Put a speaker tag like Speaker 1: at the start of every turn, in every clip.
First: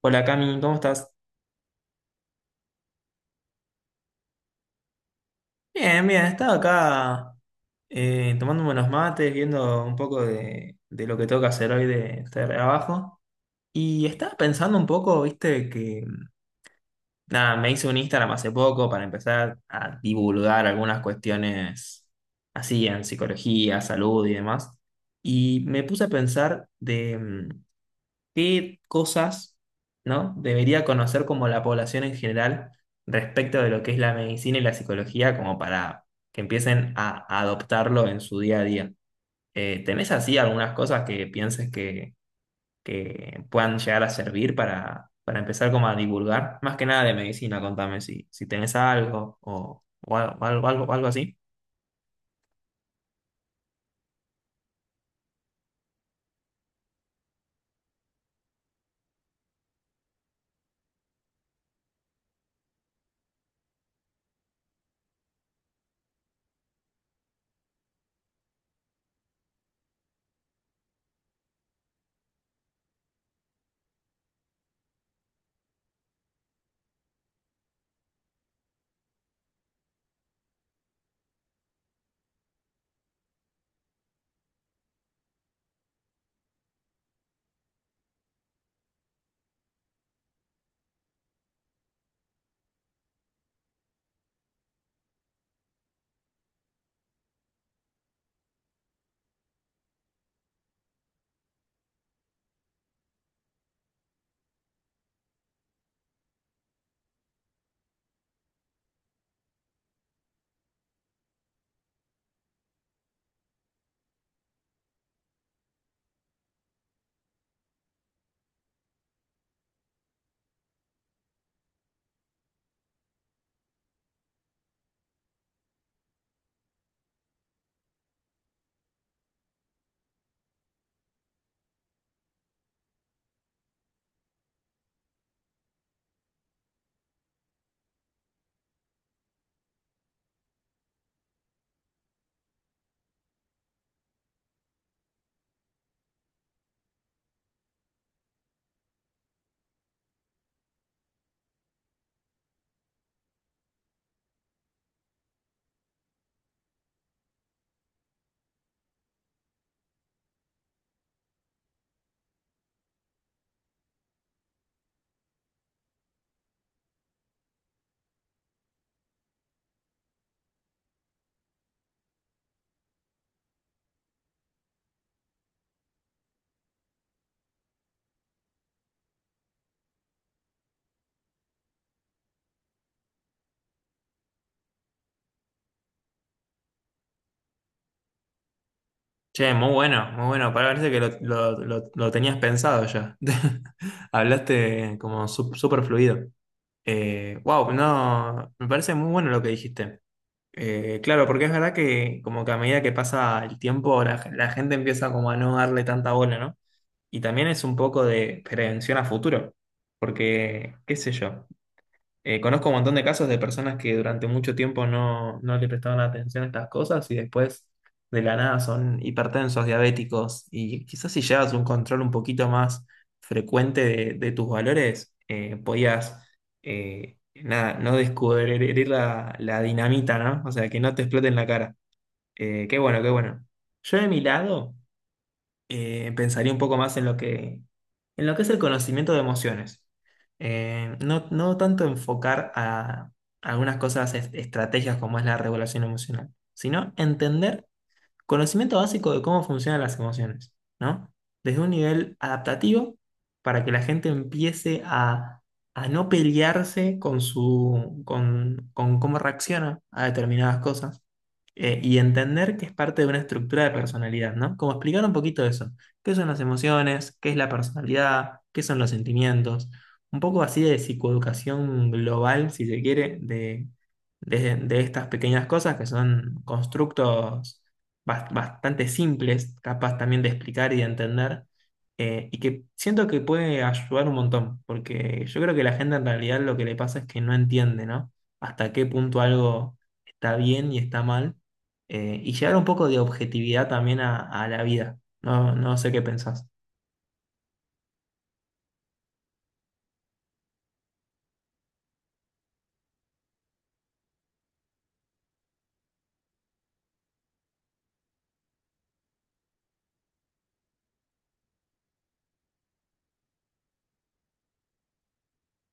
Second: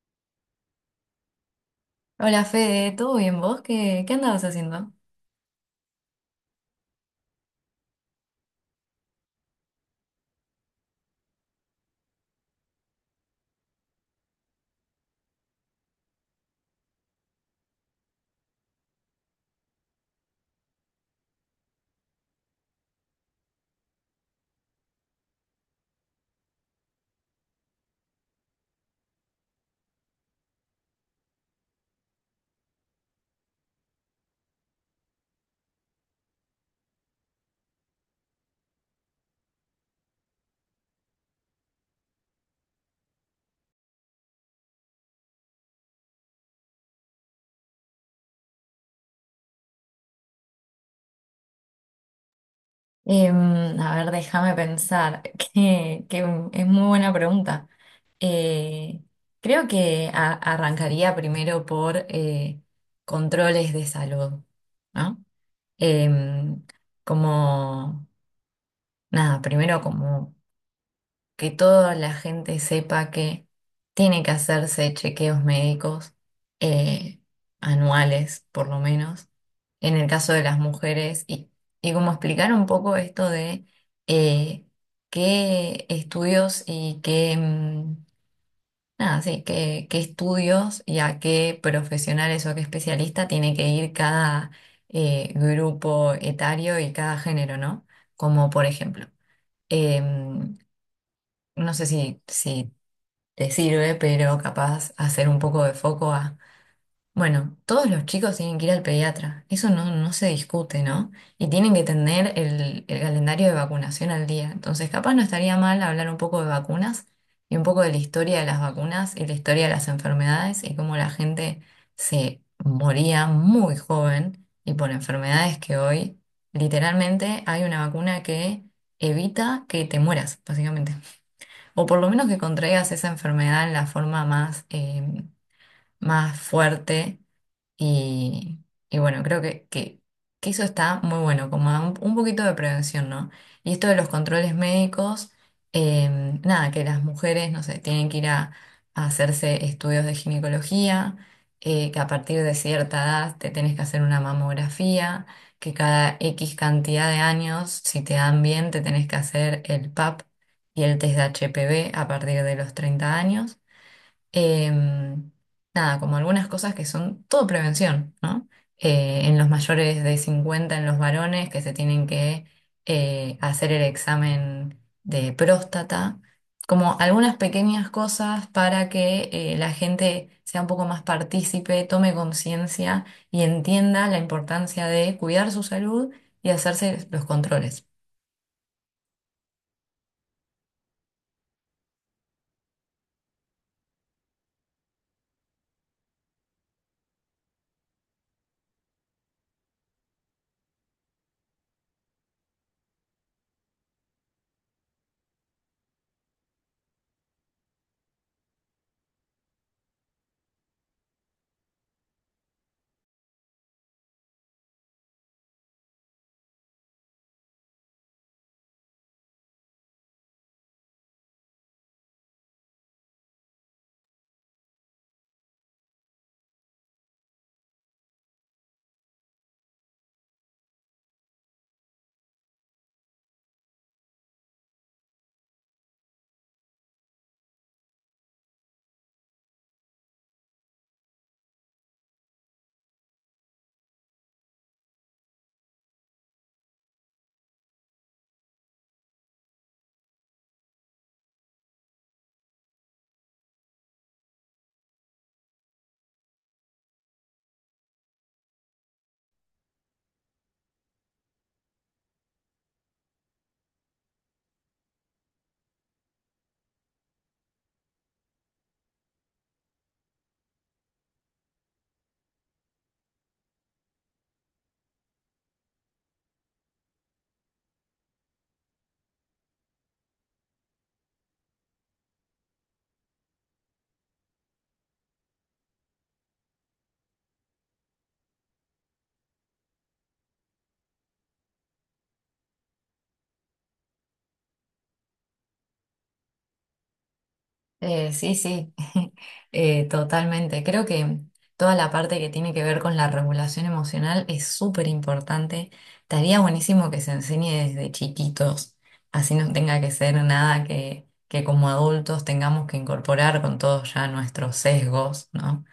Speaker 1: Hola Cami, ¿cómo estás?
Speaker 2: Hola Fede, ¿todo bien vos? ¿Qué andabas haciendo?
Speaker 1: Bien, bien, estaba acá tomándome unos mates, viendo un poco de lo que tengo que hacer hoy de trabajo. Y estaba pensando un poco, viste, que nada, me hice un Instagram hace poco para empezar a divulgar algunas cuestiones así en psicología, salud y demás. Y me puse a pensar de ¿qué cosas, ¿no? debería conocer como la población en general respecto de lo que es la medicina y la psicología como para que empiecen a adoptarlo en su día a día? ¿Tenés así algunas cosas que pienses que puedan llegar a servir para empezar como a divulgar? Más que nada de medicina, contame si tenés algo o algo, algo así.
Speaker 2: A ver, déjame pensar, que es muy buena pregunta. Eh, Creo que arrancaría primero por controles de salud, ¿no? Em, Como, nada, primero como que toda la gente sepa que tiene que hacerse chequeos médicos eh, anuales, por lo menos en el caso de las mujeres y como explicar un poco esto de eh, qué estudios y qué, nada, sí, qué estudios y a qué profesionales o a qué especialista tiene que ir cada grupo etario y cada género, ¿no? Como por ejemplo, em, no sé si, si te sirve, pero capaz hacer un poco de foco a bueno, todos los chicos tienen que ir al pediatra, eso no, no se discute, ¿no? Y tienen que tener el calendario de vacunación al día. Entonces, capaz no estaría mal hablar un poco de vacunas y un poco de la historia de las vacunas y la historia de las enfermedades y cómo la gente se moría muy joven y por enfermedades que hoy literalmente hay una vacuna que evita que te mueras, básicamente. O por lo menos que contraigas esa enfermedad en la forma más, más fuerte y, y bueno, creo que eso está muy bueno, como da un poquito de prevención, ¿no? Y esto de los controles médicos, nada, que las mujeres, no sé, tienen que ir a hacerse estudios de ginecología, que a partir de cierta edad te tenés que hacer una mamografía, que cada X cantidad de años, si te dan bien, te tenés que hacer el PAP y el test de HPV a partir de los 30 años. Em, Nada, como algunas cosas que son todo prevención, ¿no? En los mayores de 50 en los varones, que se tienen que hacer el examen de próstata, como algunas pequeñas cosas para que la gente sea un poco más partícipe, tome conciencia y entienda la importancia de cuidar su salud y hacerse los controles.
Speaker 1: Che, muy bueno, muy bueno. Parece que lo tenías pensado ya. Hablaste como súper fluido. Wow, no, me parece muy bueno lo que dijiste. Claro, porque es verdad que como que a medida que pasa el tiempo, la gente empieza como a no darle tanta bola, ¿no? Y también es un poco de prevención a futuro, porque, qué sé yo. Conozco un montón de casos de personas que durante mucho tiempo no le prestaban atención a estas cosas y después de la nada son hipertensos, diabéticos y quizás si llevas un control un poquito más frecuente de tus valores, podías, nada, no descubrir la dinamita, ¿no? O sea, que no te explote en la cara. Qué bueno, qué bueno. Yo de mi lado pensaría un poco más en lo en lo que es el conocimiento de emociones. No tanto enfocar a algunas cosas, estrategias como es la regulación emocional, sino entender conocimiento básico de cómo funcionan las emociones, ¿no? Desde un nivel adaptativo, para que la gente empiece a no pelearse con su, con cómo reacciona a determinadas cosas y entender que es parte de una estructura de personalidad, ¿no? Como explicar un poquito eso. ¿Qué son las emociones? ¿Qué es la personalidad? ¿Qué son los sentimientos? Un poco así de psicoeducación global, si se quiere, de estas pequeñas cosas que son constructos bastante simples, capaz también de explicar y de entender, y que siento que puede ayudar un montón, porque yo creo que la gente en realidad lo que le pasa es que no entiende, ¿no? Hasta qué punto algo está bien y está mal, y llevar un poco de objetividad también a la vida. No, no sé qué pensás.
Speaker 2: Sí, totalmente. Creo que toda la parte que tiene que ver con la regulación emocional es súper importante. Estaría buenísimo que se enseñe desde chiquitos, así no tenga que ser nada que como adultos tengamos que incorporar con todos ya nuestros sesgos, ¿no?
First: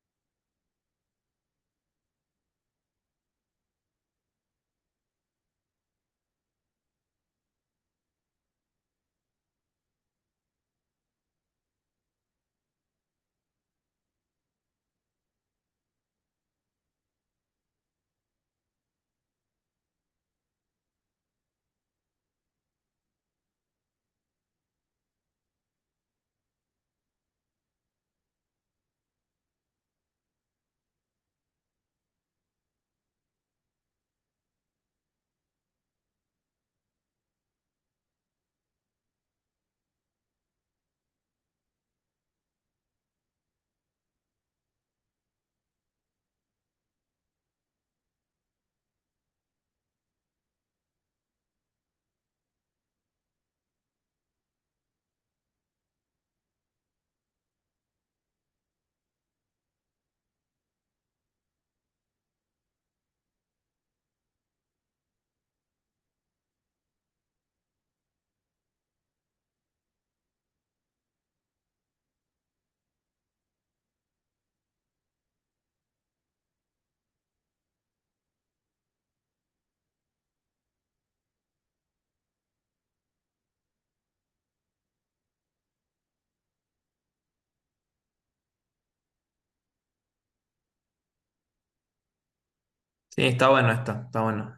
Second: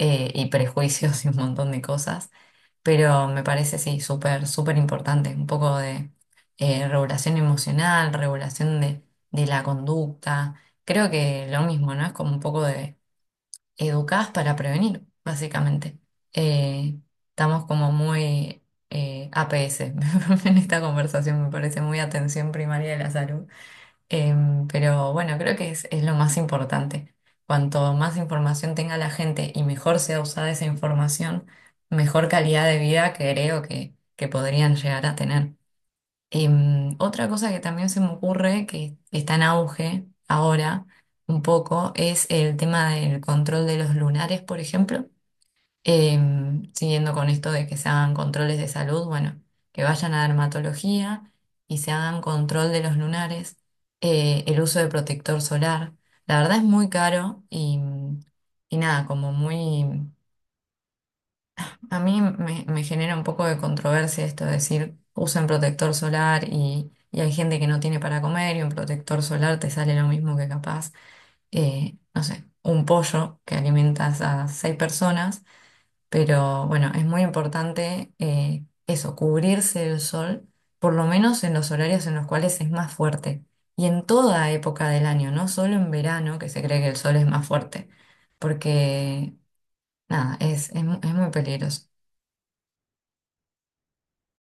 Speaker 2: Y prejuicios y un montón de cosas. Pero me parece, sí, súper importante. Un poco de regulación emocional, regulación de la conducta. Creo que lo mismo, ¿no? Es como un poco de educadas para prevenir, básicamente. Eh, Estamos como muy APS en esta conversación, me parece muy atención primaria de la salud. Pero bueno, creo que es lo más importante. Cuanto más información tenga la gente y mejor sea usada esa información, mejor calidad de vida creo que podrían llegar a tener. Otra cosa que también se me ocurre que está en auge ahora un poco es el tema del control de los lunares, por ejemplo. Siguiendo con esto de que se hagan controles de salud, bueno, que vayan a dermatología y se hagan control de los lunares, el uso de protector solar. La verdad es muy caro y nada, como muy... A mí me genera un poco de controversia esto de decir, usen protector solar y hay gente que no tiene para comer y un protector solar te sale lo mismo que capaz, no sé, un pollo que alimentas a seis personas, pero bueno, es muy importante eso, cubrirse del sol, por lo menos en los horarios en los cuales es más fuerte. Y en toda época del año, no solo en verano, que se cree que el sol es más fuerte, porque nada, es, es muy peligroso.
Speaker 1: Sí, está bueno esto, está bueno.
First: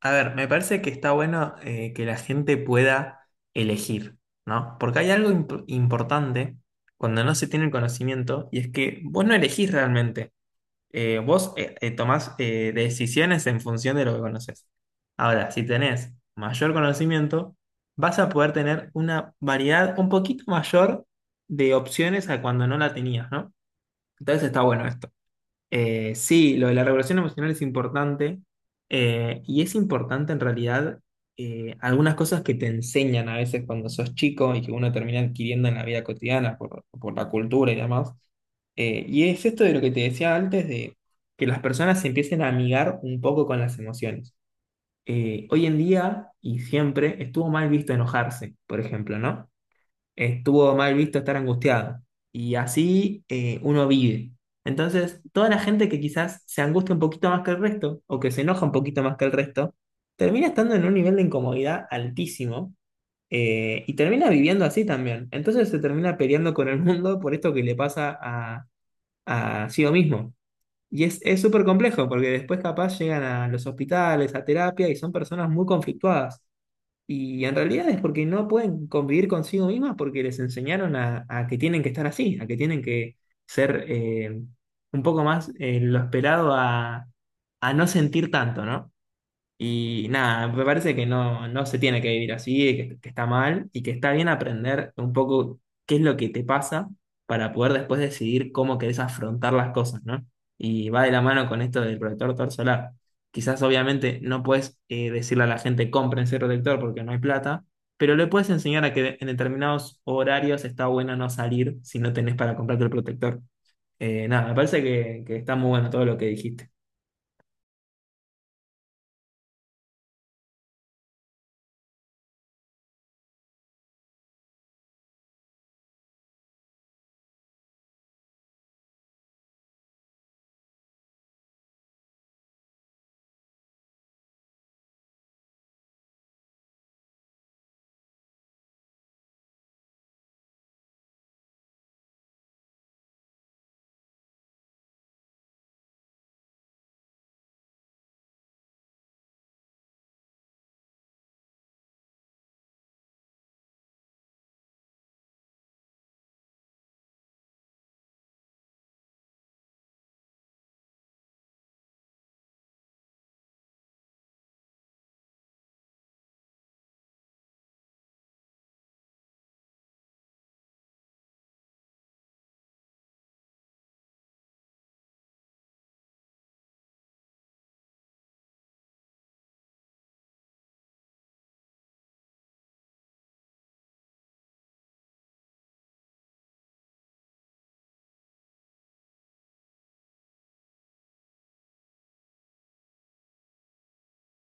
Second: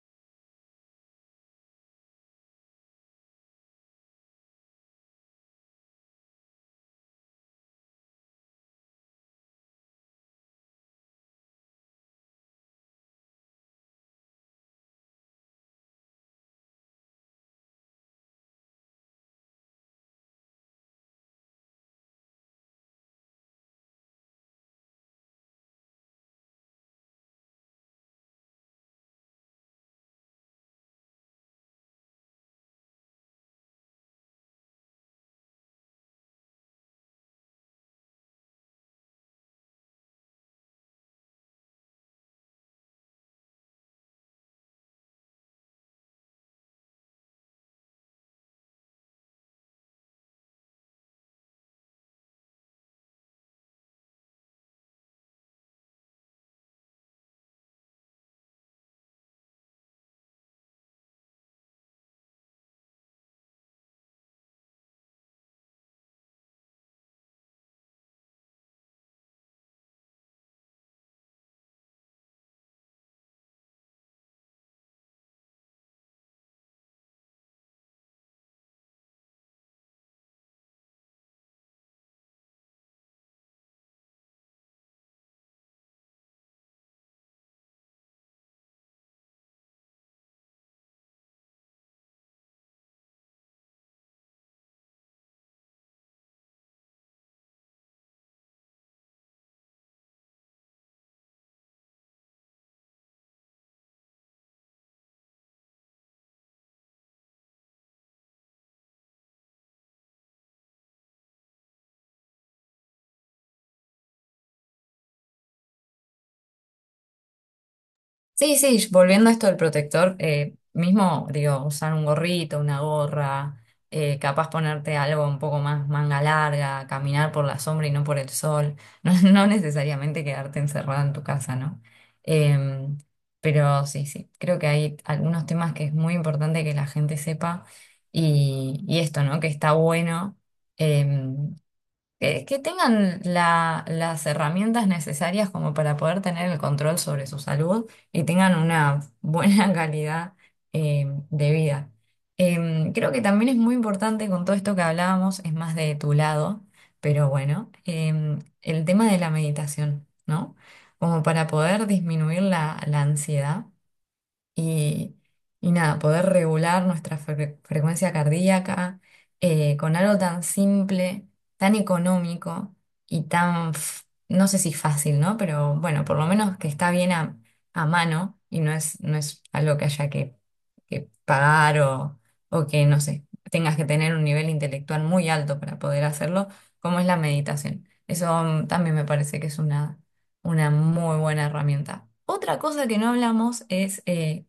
Speaker 1: A ver, me parece que está bueno que la gente pueda elegir, ¿no? Porque hay algo importante cuando no se tiene el conocimiento y es que vos no elegís realmente. Vos Tomás decisiones en función de lo que conoces. Ahora, si tenés mayor conocimiento, vas a poder tener una variedad un poquito mayor de opciones a cuando no la tenías, ¿no? Entonces está bueno esto. Sí, lo de la regulación emocional es importante y es importante en realidad algunas cosas que te enseñan a veces cuando sos chico y que uno termina adquiriendo en la vida cotidiana por la cultura y demás. Y es esto de lo que te decía antes, de que las personas se empiecen a amigar un poco con las emociones. Hoy en día y siempre estuvo mal visto enojarse, por ejemplo, ¿no? Estuvo mal visto estar angustiado. Y así uno vive. Entonces, toda la gente que quizás se angustia un poquito más que el resto, o que se enoja un poquito más que el resto, termina estando en un nivel de incomodidad altísimo y termina viviendo así también. Entonces se termina peleando con el mundo por esto que le pasa a sí mismo. Y es súper complejo, porque después capaz llegan a los hospitales, a terapia, y son personas muy conflictuadas. Y en realidad es porque no pueden convivir consigo mismas porque les enseñaron a que tienen que estar así, a que tienen que ser un poco más lo esperado a no sentir tanto, ¿no? Y nada, me parece que no, no se tiene que vivir así, que está mal y que está bien aprender un poco qué es lo que te pasa para poder después decidir cómo querés afrontar las cosas, ¿no? Y va de la mano con esto del protector tor solar. Quizás obviamente no puedes decirle a la gente cómprense protector porque no hay plata, pero le puedes enseñar a que en determinados horarios está bueno no salir si no tenés para comprarte el protector. Nada, me parece que está muy bueno todo lo que dijiste.
Speaker 2: Sí, sí, volviendo a esto del protector, mismo, digo, usar un gorrito, una gorra, capaz ponerte algo un poco más manga larga, caminar por la sombra y no por el sol, no, no necesariamente quedarte encerrada en tu casa, ¿no? Em, pero sí, sí, creo que hay algunos temas que es muy importante que la gente sepa y esto, ¿no? Que está bueno. em, que tengan las herramientas necesarias como para poder tener el control sobre su salud y tengan una buena calidad de vida. Creo que también es muy importante con todo esto que hablábamos, es más de tu lado, pero bueno, el tema de la meditación, ¿no? Como para poder disminuir la ansiedad y, y nada, poder regular nuestra frecuencia cardíaca con algo tan simple, tan económico y tan, no sé si fácil, ¿no? Pero bueno, por lo menos que está bien a mano y no es, no es algo que haya que pagar o que, no sé, tengas que tener un nivel intelectual muy alto para poder hacerlo, como es la meditación. Eso también me parece que es una muy buena herramienta. Otra cosa que no hablamos es eh,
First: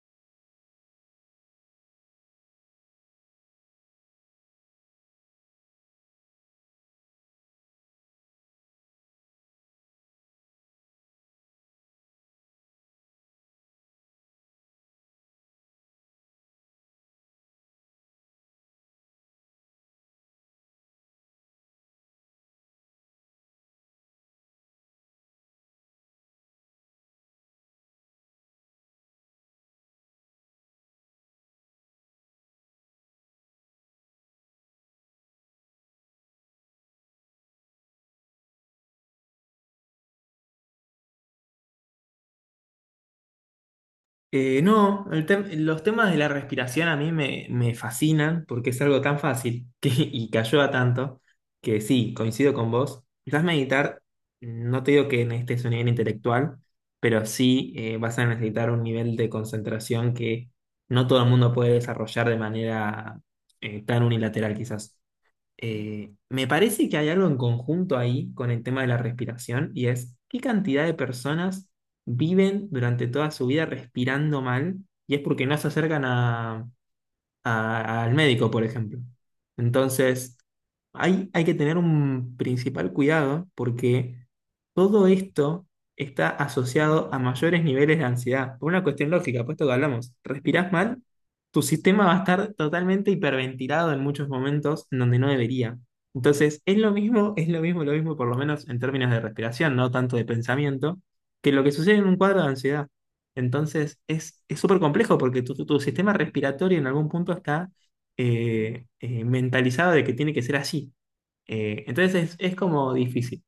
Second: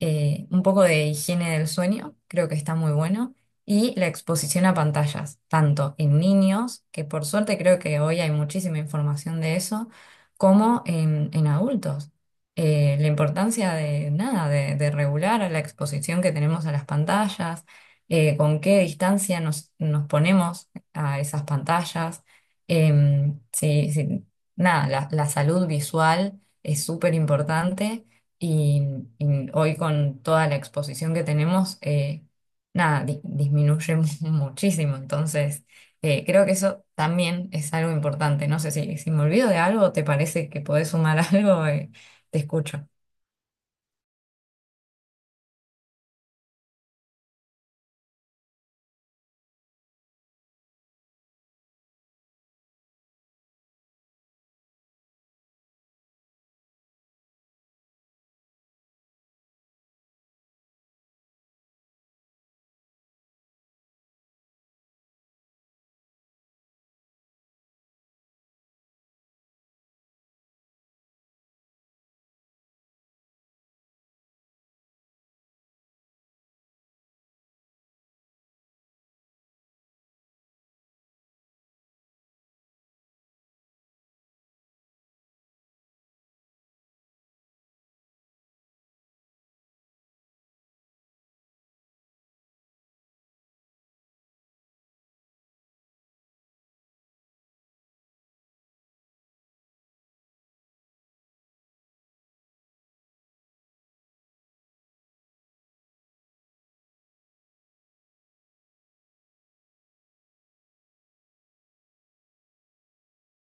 Speaker 2: eh, un poco de higiene del sueño, creo que está muy bueno, y la exposición a pantallas, tanto en niños, que por suerte creo que hoy hay muchísima información de eso, como en adultos. La importancia de nada, de regular la exposición que tenemos a las pantallas, con qué distancia nos ponemos a esas pantallas. Sí, sí, nada, la salud visual es súper importante y, y hoy con toda la exposición que tenemos, nada, disminuye muchísimo. Entonces, creo que eso también es algo importante. No sé si, si me olvido de algo, ¿te parece que podés sumar algo? Te escucho.
Speaker 1: No, El los temas de la respiración a mí me, me fascinan porque es algo tan fácil que, y que ayuda tanto que sí, coincido con vos. Quizás meditar, no te digo que necesites un nivel intelectual, pero sí vas a necesitar un nivel de concentración que no todo el mundo puede desarrollar de manera tan unilateral quizás. Me parece que hay algo en conjunto ahí con el tema de la respiración y es qué cantidad de personas viven durante toda su vida respirando mal y es porque no se acercan a, al médico, por ejemplo. Entonces, hay que tener un principal cuidado porque todo esto está asociado a mayores niveles de ansiedad, por una cuestión lógica, puesto que hablamos, respirás mal, tu sistema va a estar totalmente hiperventilado en muchos momentos en donde no debería. Entonces, es lo mismo, por lo menos en términos de respiración, no tanto de pensamiento, que lo que sucede en un cuadro de ansiedad. Entonces es súper complejo porque tu, tu sistema respiratorio en algún punto está mentalizado de que tiene que ser así. Entonces es como difícil.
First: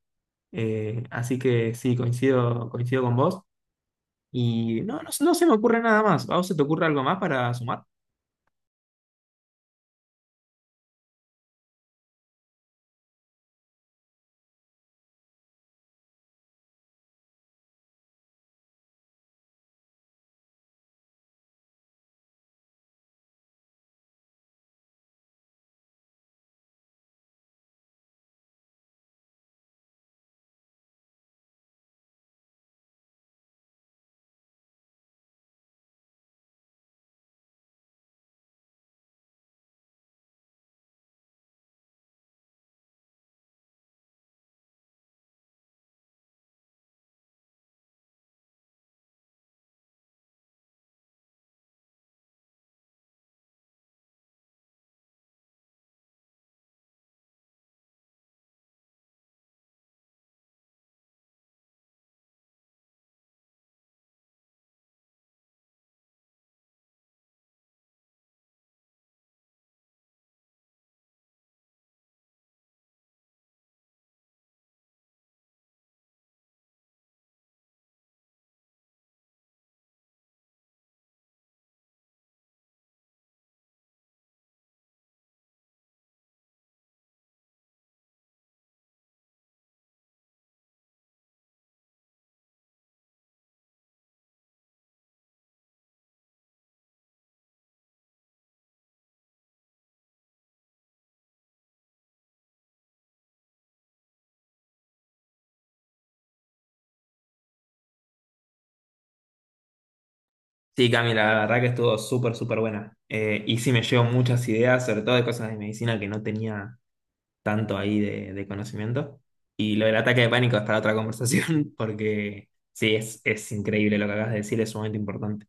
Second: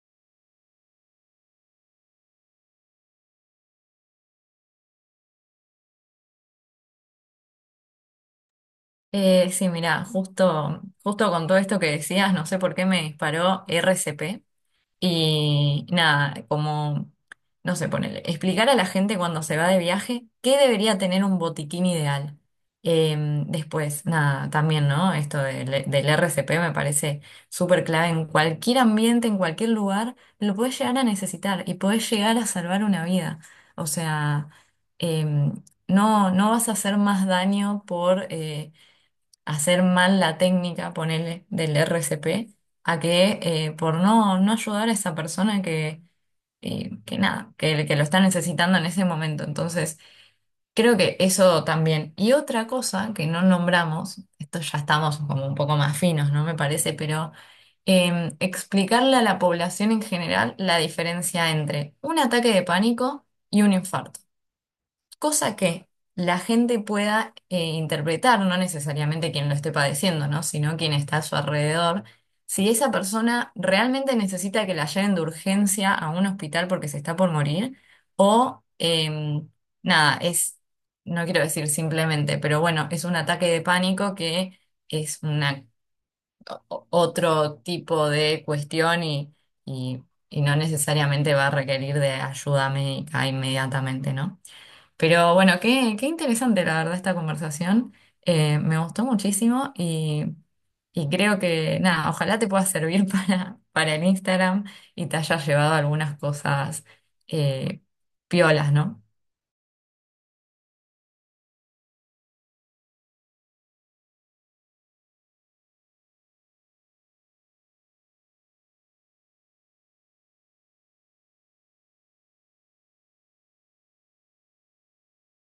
Speaker 1: Así que sí, coincido, coincido con vos. Y no, no, no se me ocurre nada más. ¿A vos se te ocurre algo más para sumar?
Speaker 2: Sí, mira, justo con todo esto que decías, no sé por qué me disparó RCP. Y nada, como, no sé, ponele, explicar a la gente cuando se va de viaje qué debería tener un botiquín ideal. Eh, Después, nada, también, ¿no? Esto del RCP me parece súper clave. En cualquier ambiente, en cualquier lugar, lo puedes llegar a necesitar y puedes llegar a salvar una vida. O sea, eh, no, no vas a hacer más daño por... hacer mal la técnica, ponerle del RCP, a que por no, no ayudar a esa persona que nada, que lo está necesitando en ese momento. Entonces, creo que eso también. Y otra cosa que no nombramos, esto ya estamos como un poco más finos, ¿no? Me parece, pero explicarle a la población en general la diferencia entre un ataque de pánico y un infarto, cosa que la gente pueda interpretar, no necesariamente quien lo esté padeciendo, ¿no? Sino quien está a su alrededor. Si esa persona realmente necesita que la lleven de urgencia a un hospital porque se está por morir, o nada, es, no quiero decir simplemente, pero bueno, es un ataque de pánico que es una, otro tipo de cuestión y y no necesariamente va a requerir de ayuda médica inmediatamente, ¿no? Pero bueno, qué interesante la verdad esta conversación. Me gustó muchísimo y creo que nada, ojalá te pueda servir para el Instagram y te hayas llevado algunas cosas eh, piolas, ¿no?
Speaker 1: Sí, Cami, la verdad que estuvo súper, súper buena. Y sí me llevo muchas ideas, sobre todo de cosas de medicina que no tenía tanto ahí de conocimiento. Y lo del ataque de pánico es para otra conversación, porque sí, es increíble lo que acabas de decir, es sumamente importante.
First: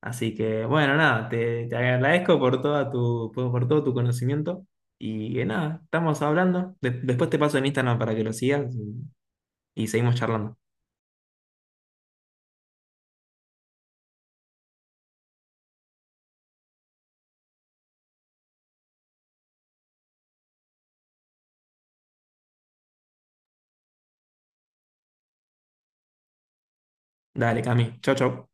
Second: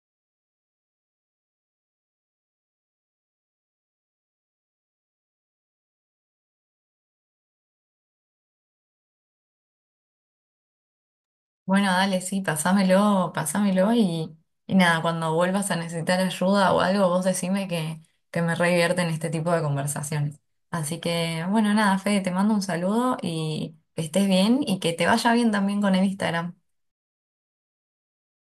Speaker 1: Así que, bueno, nada, te agradezco por toda tu, por todo tu conocimiento. Y que nada, estamos hablando. Después te paso en Instagram para que lo sigas y seguimos charlando.
Speaker 2: Bueno, dale, sí, pasámelo, pasámelo y nada, cuando vuelvas a necesitar ayuda o algo, vos decime que me re divierte en este tipo de conversaciones. Así que bueno, nada, Fede, te mando un saludo y que estés bien y que te vaya bien también con el Instagram.
Speaker 1: Dale, Cami. Chau, chau.